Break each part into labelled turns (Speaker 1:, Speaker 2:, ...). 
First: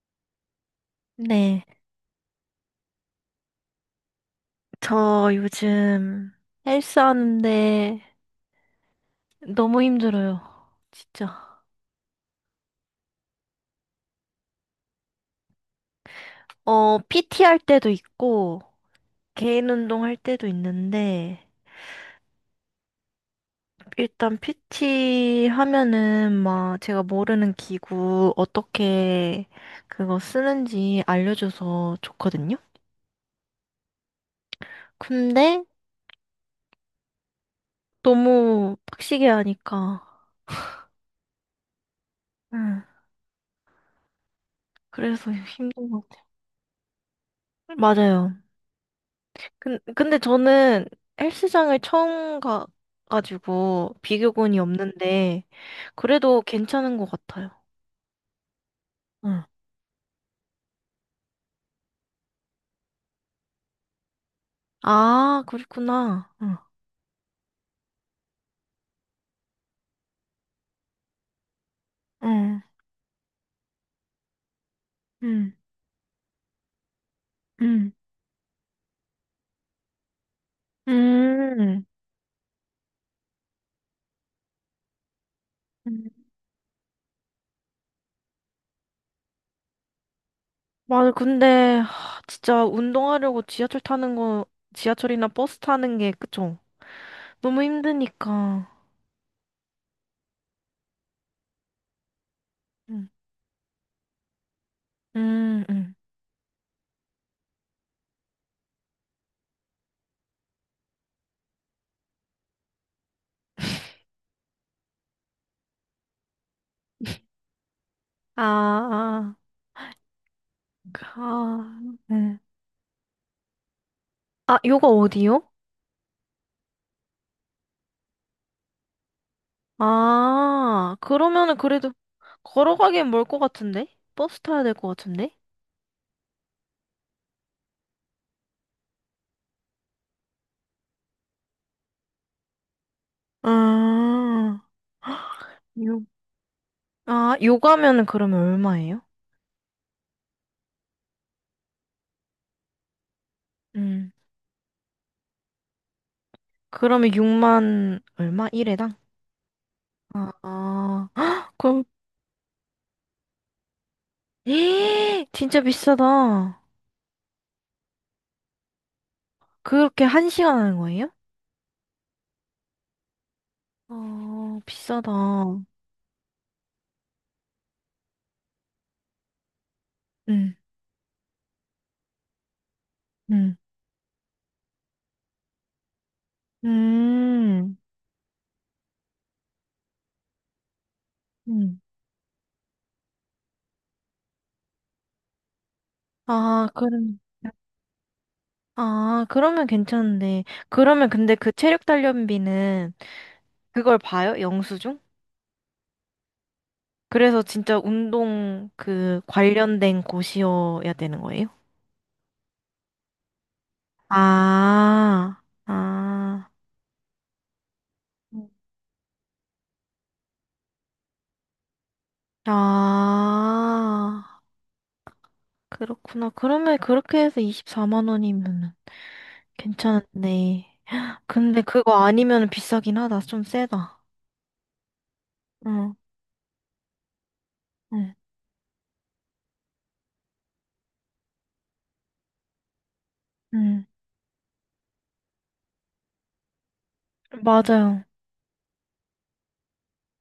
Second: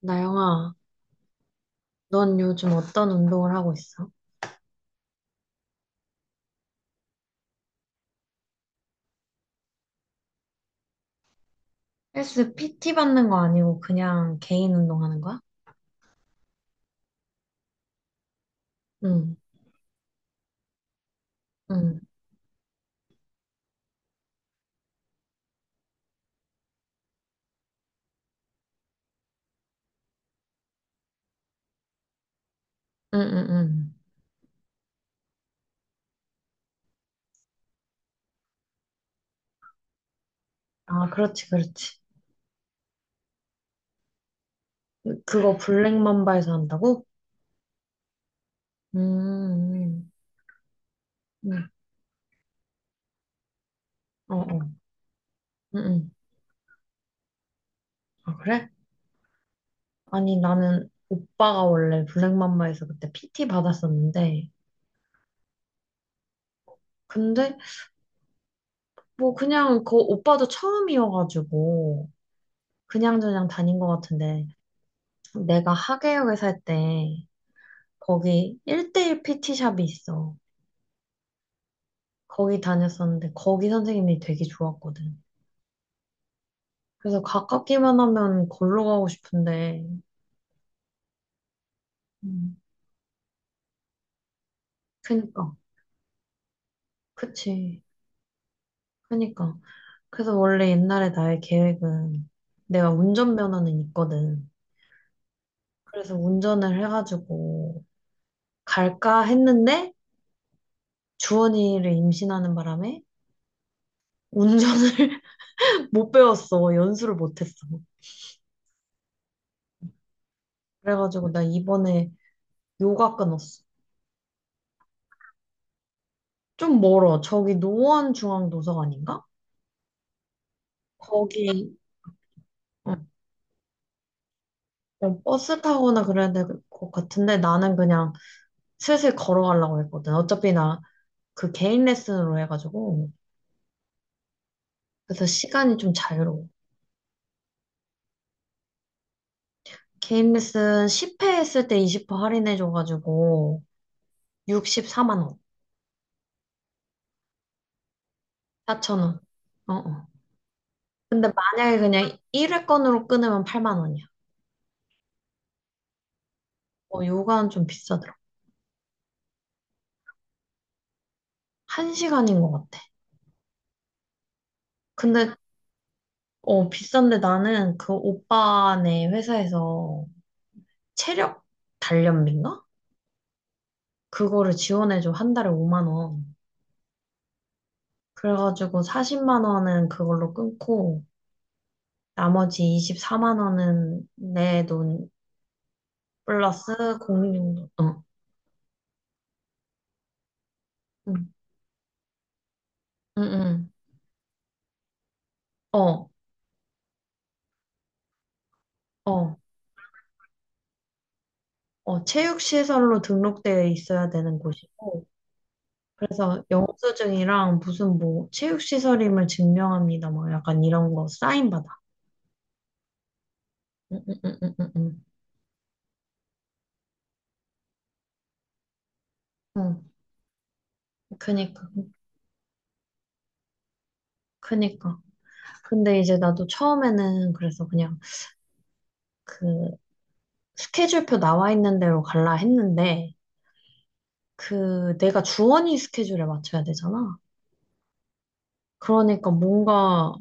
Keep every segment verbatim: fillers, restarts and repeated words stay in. Speaker 1: 나영아,
Speaker 2: 네,
Speaker 1: 넌 요즘 어떤 운동을 하고 있어?
Speaker 2: 저 요즘 헬스 하는데 너무 힘들어요. 진짜.
Speaker 1: 헬스 피티 받는 거 아니고 그냥 개인 운동하는 거야?
Speaker 2: 어, 피티 할 때도 있고,
Speaker 1: 응,
Speaker 2: 개인 운동 할 때도 있는데,
Speaker 1: 응,
Speaker 2: 일단 피티 하면은 막 제가 모르는 기구 어떻게 그거 쓰는지 알려줘서 좋거든요.
Speaker 1: 응, 응, 응.
Speaker 2: 근데 너무 빡시게 하니까,
Speaker 1: 아, 그렇지, 그렇지.
Speaker 2: 응, 그래서
Speaker 1: 그거
Speaker 2: 힘든 것 같아요.
Speaker 1: 블랙맘바에서 한다고?
Speaker 2: 맞아요.
Speaker 1: 음,
Speaker 2: 근,
Speaker 1: 음,
Speaker 2: 근데 저는
Speaker 1: 음.
Speaker 2: 헬스장을 처음 가가지고
Speaker 1: 어,
Speaker 2: 비교군이
Speaker 1: 어,
Speaker 2: 없는데
Speaker 1: 응, 응.
Speaker 2: 그래도 괜찮은 것 같아요.
Speaker 1: 아, 그래?
Speaker 2: 응,
Speaker 1: 아니, 나는 오빠가 원래 블랙맘바에서 그때 피티 받았었는데,
Speaker 2: 아, 그렇구나. 응,
Speaker 1: 근데 뭐 그냥 그 오빠도 처음이어가지고
Speaker 2: 응,
Speaker 1: 그냥저냥 다닌 것 같은데,
Speaker 2: 응,
Speaker 1: 내가 하계역에 살 때,
Speaker 2: 응,
Speaker 1: 거기 일 대일 피티샵이 있어.
Speaker 2: 응.
Speaker 1: 거기 다녔었는데 거기 선생님이 되게 좋았거든.
Speaker 2: 응.
Speaker 1: 그래서 가깝기만 하면 걸로 가고 싶은데,
Speaker 2: 맞아, 근데 하,
Speaker 1: 음,
Speaker 2: 진짜 운동하려고 지하철 타는 거, 지하철이나
Speaker 1: 그니까,
Speaker 2: 버스 타는 게 그쵸? 너무
Speaker 1: 그치,
Speaker 2: 힘드니까.
Speaker 1: 그니까. 그래서 원래 옛날에 나의 계획은 내가
Speaker 2: 응.
Speaker 1: 운전면허는 있거든.
Speaker 2: 응 응.
Speaker 1: 그래서 운전을 해가지고 갈까 했는데 주원이를 임신하는 바람에 운전을 못 배웠어. 연수를 못 했어.
Speaker 2: 아, 아,
Speaker 1: 그래가지고 나
Speaker 2: 아,
Speaker 1: 이번에
Speaker 2: 응.
Speaker 1: 요가 끊었어.
Speaker 2: 아, 요거 어디요?
Speaker 1: 좀 멀어. 저기 노원중앙도서관인가?
Speaker 2: 아, 그러면은
Speaker 1: 거기
Speaker 2: 그래도
Speaker 1: 응,
Speaker 2: 걸어가기엔 멀 것 같은데? 버스 타야 될 것
Speaker 1: 어,
Speaker 2: 같은데?
Speaker 1: 버스 타거나 그래야 될 것 같은데 나는 그냥 슬슬 걸어가려고 했거든. 어차피 나 그 개인 레슨으로 해가지고
Speaker 2: 아,
Speaker 1: 그래서 시간이 좀
Speaker 2: 요,
Speaker 1: 자유로워.
Speaker 2: 아, 요가면은 그러면 얼마예요?
Speaker 1: 개인 레슨 십 회 했을 때 이십 프로 할인해줘가지고
Speaker 2: 음,
Speaker 1: 육십사만 원,
Speaker 2: 그러면 육만 얼마? 일 회당?
Speaker 1: 사천 원. 어, 어.
Speaker 2: 아, 아,
Speaker 1: 근데
Speaker 2: 헉,
Speaker 1: 만약에
Speaker 2: 그럼,
Speaker 1: 그냥 일 회권으로 끊으면 팔만 원이야.
Speaker 2: 에이, 진짜 비싸다.
Speaker 1: 어, 요가는 좀 비싸더라.
Speaker 2: 그렇게 한 시간 하는 거예요?
Speaker 1: 한 시간인 것 같아.
Speaker 2: 어, 비싸다.
Speaker 1: 근데 어, 비싼데 나는 그 오빠네 회사에서
Speaker 2: 음,
Speaker 1: 체력 단련비인가?
Speaker 2: 음,
Speaker 1: 그거를 지원해줘. 한 달에 오만 원.
Speaker 2: 음,
Speaker 1: 그래가지고 사십만 원은 그걸로 끊고
Speaker 2: 음.
Speaker 1: 나머지 이십사만 원은 내 돈
Speaker 2: 아, 그래.
Speaker 1: 플러스 공용돈. 어,
Speaker 2: 아, 그러면 괜찮은데. 그러면
Speaker 1: 응,
Speaker 2: 근데 그 체력 단련비는
Speaker 1: 응, 응.
Speaker 2: 그걸 봐요? 영수증?
Speaker 1: 어,
Speaker 2: 그래서 진짜 운동 그
Speaker 1: 어,
Speaker 2: 관련된 곳이어야 되는 거예요?
Speaker 1: 어, 체육시설로 등록되어 있어야 되는 곳이고
Speaker 2: 아,
Speaker 1: 그래서
Speaker 2: 아,
Speaker 1: 영수증이랑 무슨 뭐
Speaker 2: 음.
Speaker 1: 체육시설임을 증명합니다. 뭐 약간 이런 거 사인 받아. 응, 응,
Speaker 2: 아,
Speaker 1: 응, 응, 응.
Speaker 2: 그렇구나. 그러면 그렇게 해서 이십사만 원이면
Speaker 1: 응.
Speaker 2: 괜찮은데. 근데
Speaker 1: 그니까,
Speaker 2: 그거 아니면 비싸긴 하다. 좀 세다.
Speaker 1: 그니까.
Speaker 2: 응,
Speaker 1: 근데 이제 나도 처음에는 그래서 그냥
Speaker 2: 응,
Speaker 1: 그 스케줄표 나와 있는 대로 갈라 했는데,
Speaker 2: 응.
Speaker 1: 그 내가 주원이 스케줄에 맞춰야 되잖아.
Speaker 2: 맞아요.
Speaker 1: 그러니까 뭔가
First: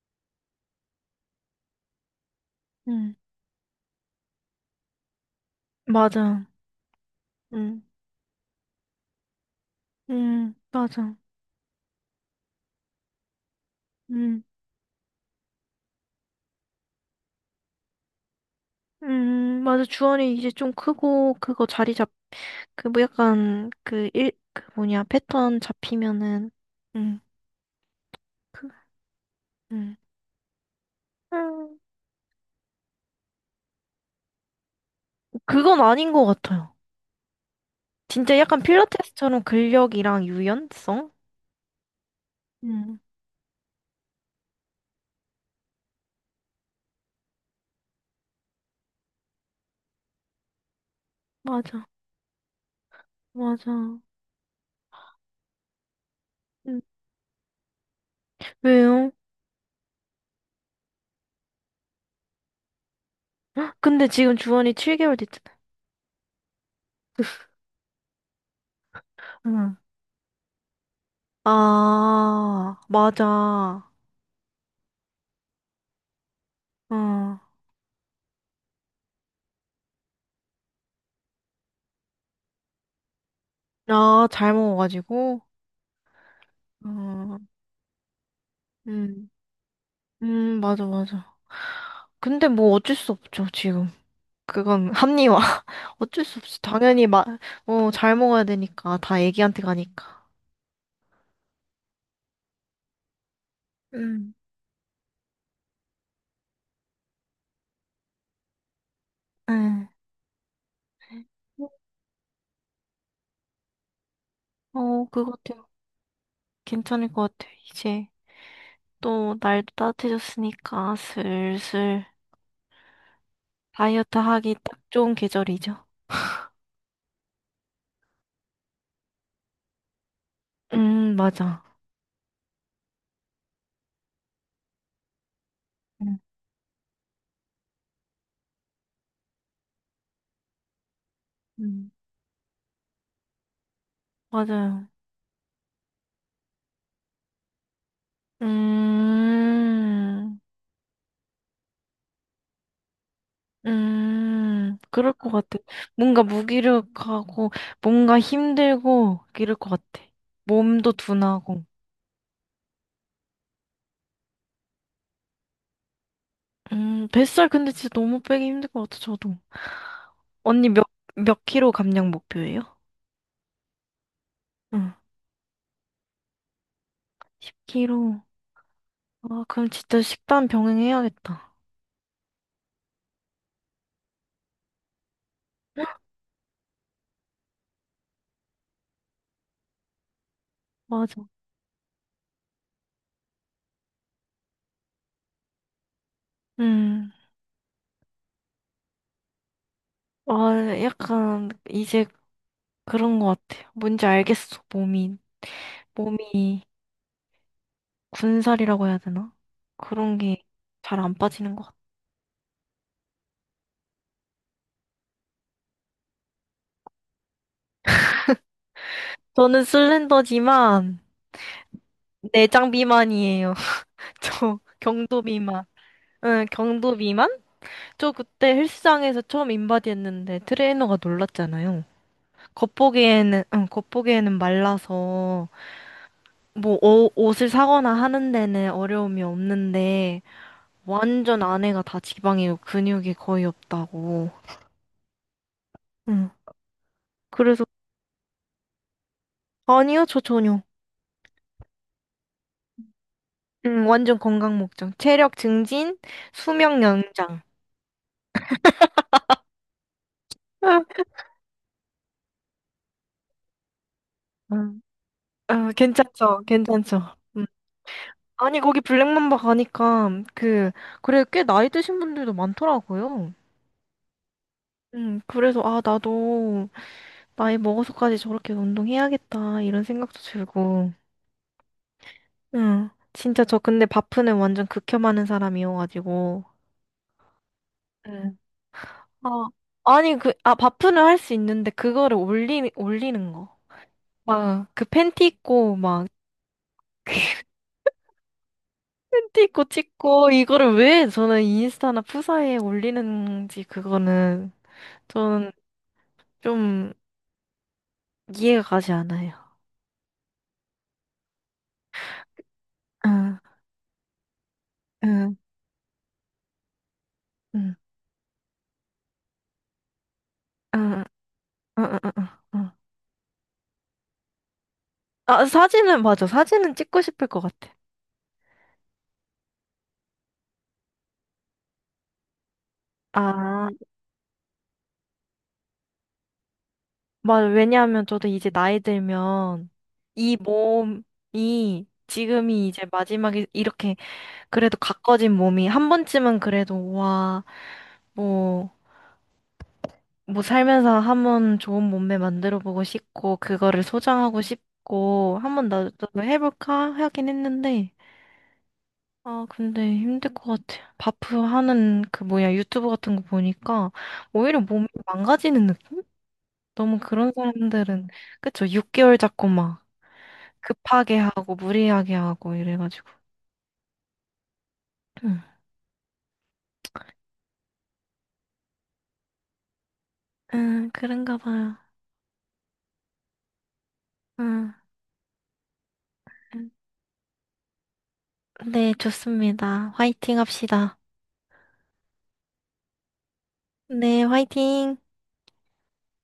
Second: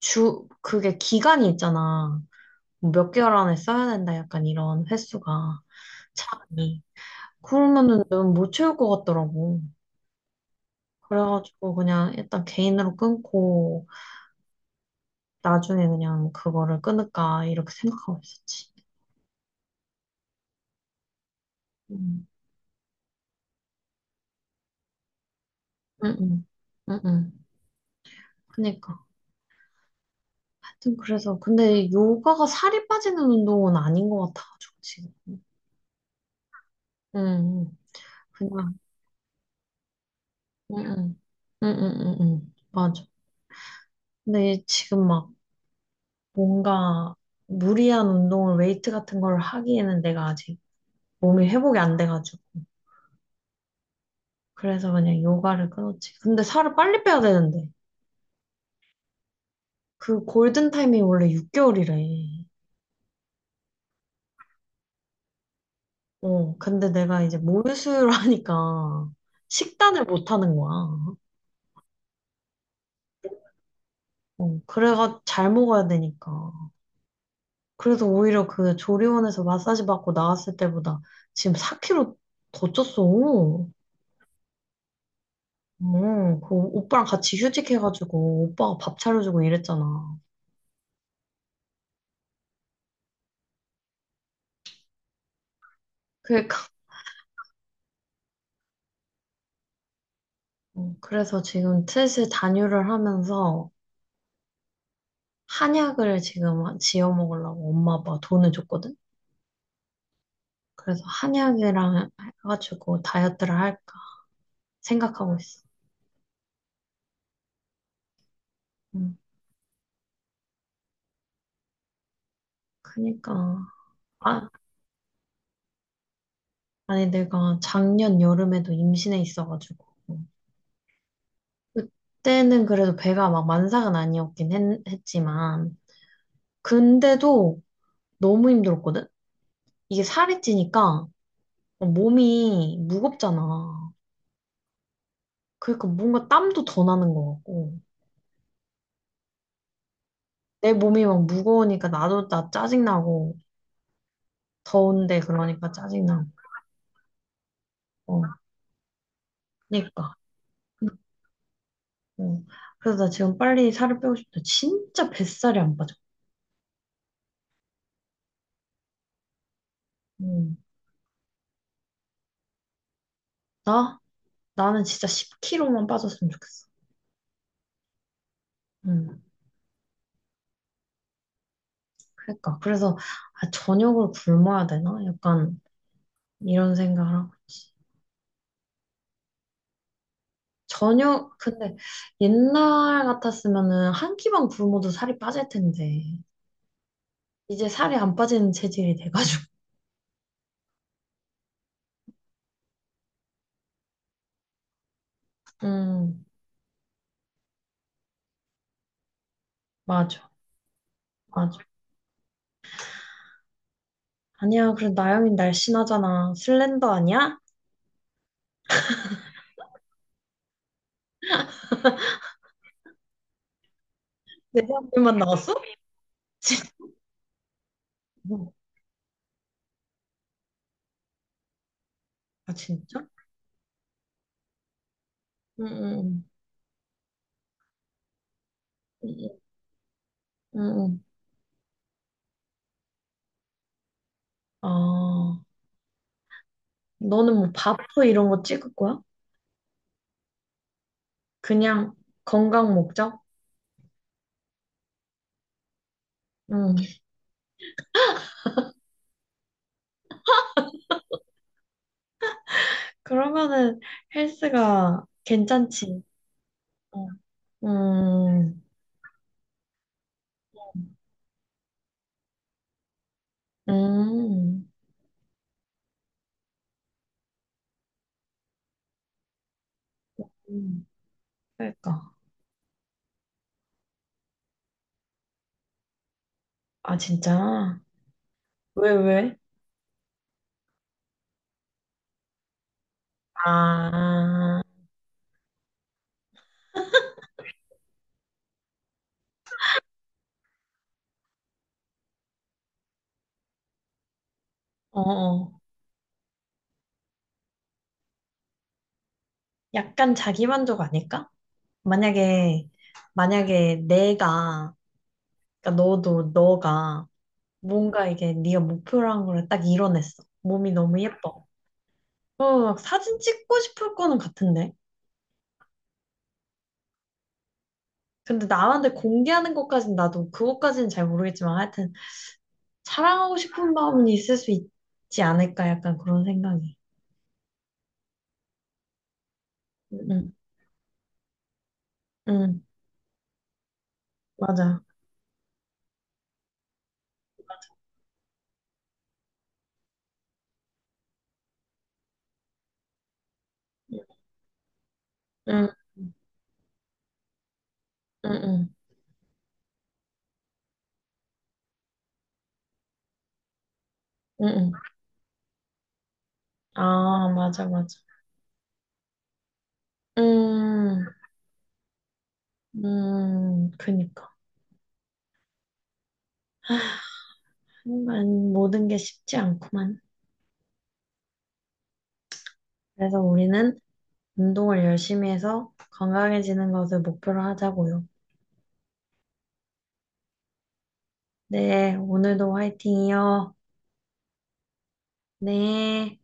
Speaker 1: 주, 그게 기간이 있잖아. 뭐 몇
Speaker 2: 응,
Speaker 1: 개월 안에 써야 된다. 약간 이런 횟수가,
Speaker 2: 맞아.
Speaker 1: 차이.
Speaker 2: 응,
Speaker 1: 그러면은 너무 못 채울 것 같더라고.
Speaker 2: 응, 맞아.
Speaker 1: 그래가지고 그냥 일단 개인으로 끊고,
Speaker 2: 음,
Speaker 1: 나중에 그냥 그거를 끊을까, 이렇게 생각하고 있었지.
Speaker 2: 음, 맞아. 주원이 이제 좀 크고, 그거 자리 잡,
Speaker 1: 음.
Speaker 2: 그, 뭐 약간, 그, 일, 그 뭐냐, 패턴
Speaker 1: 응, 응,
Speaker 2: 잡히면은,
Speaker 1: 응,
Speaker 2: 음,
Speaker 1: 응.
Speaker 2: 그,
Speaker 1: 그니까.
Speaker 2: 음.
Speaker 1: 하여튼 그래서
Speaker 2: 음,
Speaker 1: 근데 요가가 살이 빠지는 운동은 아닌 것 같아가지고 지금.
Speaker 2: 그건 아닌 것 같아요.
Speaker 1: 응, 응.
Speaker 2: 진짜 약간
Speaker 1: 그냥.
Speaker 2: 필라테스처럼 근력이랑
Speaker 1: 응,
Speaker 2: 유연성?
Speaker 1: 응. 응, 응, 응, 응.
Speaker 2: 음,
Speaker 1: 맞아. 근데 지금 막 뭔가 무리한 운동을 웨이트 같은 걸 하기에는 내가 아직 몸이 회복이
Speaker 2: 맞아,
Speaker 1: 안 돼가지고.
Speaker 2: 맞아.
Speaker 1: 그래서 그냥 요가를 끊었지. 근데 살을
Speaker 2: 음,
Speaker 1: 빨리 빼야 되는데.
Speaker 2: 왜요?
Speaker 1: 그 골든 타임이 원래 육 개월이래.
Speaker 2: 헉, 근데 지금 주원이 칠 개월 됐잖아.
Speaker 1: 어, 근데 내가 이제 모유수유를 하니까
Speaker 2: 응.
Speaker 1: 식단을 못 하는 거야.
Speaker 2: 아, 맞아. 어.
Speaker 1: 어, 그래가 잘 먹어야 되니까. 그래서 오히려 그 조리원에서 마사지 받고 나왔을 때보다 지금 사 킬로그램 더 쪘어.
Speaker 2: 아, 잘 먹어가지고.
Speaker 1: 어, 그 오빠랑 같이
Speaker 2: 어.
Speaker 1: 휴직해가지고 오빠가 밥
Speaker 2: 음,
Speaker 1: 차려주고 이랬잖아.
Speaker 2: 음, 맞아, 맞아. 근데 뭐 어쩔 수 없죠, 지금. 그건 합리화. 어쩔 수 없이.
Speaker 1: 그러니까
Speaker 2: 당연히 마, 어, 잘 먹어야 되니까. 다 애기한테 가니까.
Speaker 1: 어, 그래서 지금 슬슬 단유를 하면서
Speaker 2: 음.
Speaker 1: 한약을 지금 지어 먹으려고 엄마 아빠가 돈을 줬거든.
Speaker 2: 응.
Speaker 1: 그래서 한약이랑 해가지고 다이어트를 할까
Speaker 2: 어, 그거
Speaker 1: 생각하고 있어.
Speaker 2: 같아요. 괜찮을 것 같아요. 이제
Speaker 1: 음,
Speaker 2: 또 날도 따뜻해졌으니까 슬슬
Speaker 1: 그니까
Speaker 2: 다이어트
Speaker 1: 아,
Speaker 2: 하기 딱 좋은 계절이죠.
Speaker 1: 아니 내가 작년 여름에도 임신해 있어가지고.
Speaker 2: 음, 맞아.
Speaker 1: 그때는 그래도 배가 막 만삭은 아니었긴 했, 했지만,
Speaker 2: 음.
Speaker 1: 근데도 너무 힘들었거든? 이게 살이 찌니까
Speaker 2: 음.
Speaker 1: 몸이 무겁잖아.
Speaker 2: 맞아요.
Speaker 1: 그러니까 뭔가 땀도 더 나는 것 같고,
Speaker 2: 음.
Speaker 1: 내 몸이 막 무거우니까 나도 나 짜증나고,
Speaker 2: 음, 그럴
Speaker 1: 더운데
Speaker 2: 것 같아.
Speaker 1: 그러니까
Speaker 2: 뭔가
Speaker 1: 짜증나고,
Speaker 2: 무기력하고, 뭔가
Speaker 1: 어,
Speaker 2: 힘들고, 이럴 것 같아.
Speaker 1: 그러니까.
Speaker 2: 몸도 둔하고.
Speaker 1: 어. 그래서 나 지금 빨리 살을 빼고 싶다. 진짜 뱃살이 안 빠져.
Speaker 2: 음, 뱃살 근데 진짜 너무 빼기 힘들 것 같아, 저도.
Speaker 1: 음.
Speaker 2: 언니 몇, 몇 킬로 감량 목표예요?
Speaker 1: 나? 나는
Speaker 2: 응,
Speaker 1: 진짜 십 킬로그램만 빠졌으면 좋겠어.
Speaker 2: 십 킬로.
Speaker 1: 응.
Speaker 2: 아, 그럼 진짜 식단 병행해야겠다.
Speaker 1: 그러니까 그래서 아, 저녁을 굶어야 되나? 약간 이런 생각을 하고 있지.
Speaker 2: 맞아.
Speaker 1: 저녁 근데 옛날 같았으면은 한 끼만 굶어도 살이 빠질 텐데
Speaker 2: 음,
Speaker 1: 이제 살이 안 빠지는 체질이 돼가지고.
Speaker 2: 아, 약간, 이제 그런 것 같아. 뭔지 알겠어, 몸이.
Speaker 1: 음
Speaker 2: 몸이 군살이라고 해야 되나? 그런
Speaker 1: 맞아
Speaker 2: 게 잘 안 빠지는
Speaker 1: 맞아.
Speaker 2: 것 같아.
Speaker 1: 아니야 그래 나영이 날씬하잖아. 슬렌더 아니야?
Speaker 2: 저는 슬렌더지만 내장 비만이에요. 저
Speaker 1: 내 사진만
Speaker 2: 경도
Speaker 1: 나왔어?
Speaker 2: 비만. 응,
Speaker 1: 진짜?
Speaker 2: 경도 비만? 저 그때 헬스장에서 처음 인바디 했는데 트레이너가 놀랐잖아요.
Speaker 1: 아 진짜?
Speaker 2: 겉보기에는, 응, 겉보기에는 말라서
Speaker 1: 응응
Speaker 2: 뭐 어- 옷을 사거나 하는 데는 어려움이 없는데
Speaker 1: 응응.
Speaker 2: 완전 안에가 다 지방이고 근육이 거의 없다고.
Speaker 1: 아
Speaker 2: 응.
Speaker 1: 너는 뭐
Speaker 2: 그래서
Speaker 1: 바프 이런 거 찍을 거야?
Speaker 2: 아니요, 저 전혀.
Speaker 1: 그냥 건강 목적?
Speaker 2: 응, 완전 건강 목적. 체력 증진,
Speaker 1: 응.
Speaker 2: 수명 연장.
Speaker 1: 그러면은 헬스가
Speaker 2: 어,
Speaker 1: 괜찮지.
Speaker 2: 괜찮죠, 괜찮죠.
Speaker 1: 어.
Speaker 2: 음. 아니,
Speaker 1: 음,
Speaker 2: 거기 블랙맘바 가니까, 그, 그래, 꽤 나이 드신 분들도 많더라고요.
Speaker 1: 음,
Speaker 2: 음, 그래서, 아, 나도, 나이 먹어서까지 저렇게 운동해야겠다, 이런 생각도
Speaker 1: 음.
Speaker 2: 들고.
Speaker 1: 그러니까.
Speaker 2: 응, 진짜 저 근데 바프는 완전 극혐하는 사람이어가지고.
Speaker 1: 아, 진짜?
Speaker 2: 응.
Speaker 1: 왜,
Speaker 2: 아,
Speaker 1: 왜?
Speaker 2: 아니, 그, 아, 바프는 할 수 있는데, 그거를 올리, 올리는 거.
Speaker 1: 아,
Speaker 2: 막, 그 팬티 입고, 막, 팬티 입고 찍고, 이거를 왜 저는 인스타나 푸사에 올리는지, 그거는.
Speaker 1: 어,
Speaker 2: 저는
Speaker 1: 어.
Speaker 2: 좀 이해가 가지 않아요.
Speaker 1: 약간 자기만족 아닐까? 만약에,
Speaker 2: 응,
Speaker 1: 만약에 내가,
Speaker 2: 응,
Speaker 1: 그러니까 너도, 너가
Speaker 2: 응,
Speaker 1: 뭔가 이게 네가 목표라는 걸 딱 이뤄냈어. 몸이 너무
Speaker 2: 응,
Speaker 1: 예뻐.
Speaker 2: 응, 응, 응.
Speaker 1: 어,
Speaker 2: 응.
Speaker 1: 막 사진 찍고 싶을 거는 같은데.
Speaker 2: 아, 사진은 맞아. 사진은 찍고 싶을 것 같아.
Speaker 1: 근데 나한테 공개하는 것까진 나도 그것까지는 잘 모르겠지만 하여튼 사랑하고
Speaker 2: 아,
Speaker 1: 싶은 마음은 있을 수 있지 않을까? 약간 그런 생각이.
Speaker 2: 맞아. 왜냐하면 저도 이제 나이 들면
Speaker 1: 응,
Speaker 2: 이 몸이
Speaker 1: 응,
Speaker 2: 지금이 이제 마지막에 이렇게 그래도
Speaker 1: 맞아.
Speaker 2: 가꿔진 몸이 한 번쯤은 그래도 와, 뭐, 뭐 살면서 한 번 좋은 몸매 만들어 보고 싶고 그거를
Speaker 1: 응,
Speaker 2: 소장하고 싶고 한
Speaker 1: 응,
Speaker 2: 번 나도 해볼까 하긴 했는데
Speaker 1: 응,
Speaker 2: 아, 근데 힘들 것 같아. 바프 하는 그 뭐야 유튜브 같은 거 보니까
Speaker 1: 응,
Speaker 2: 오히려
Speaker 1: 응.
Speaker 2: 몸이 망가지는 느낌? 너무
Speaker 1: 아,
Speaker 2: 그런
Speaker 1: 맞아, 맞아.
Speaker 2: 사람들은 그쵸? 육 개월 잡고 막
Speaker 1: 음,
Speaker 2: 급하게 하고 무리하게 하고 이래가지고.
Speaker 1: 음, 그니까. 하
Speaker 2: 응,
Speaker 1: 지 모든 게 쉽지 않구만.
Speaker 2: 응, 그런가 봐요.
Speaker 1: 그래서 우리는
Speaker 2: 응.
Speaker 1: 운동을 열심히 해서
Speaker 2: 응.
Speaker 1: 건강해지는 것을 목표로 하자고요.
Speaker 2: 네, 좋습니다. 화이팅 합시다.
Speaker 1: 네, 오늘도 화이팅이요.
Speaker 2: 네, 화이팅.
Speaker 1: 네.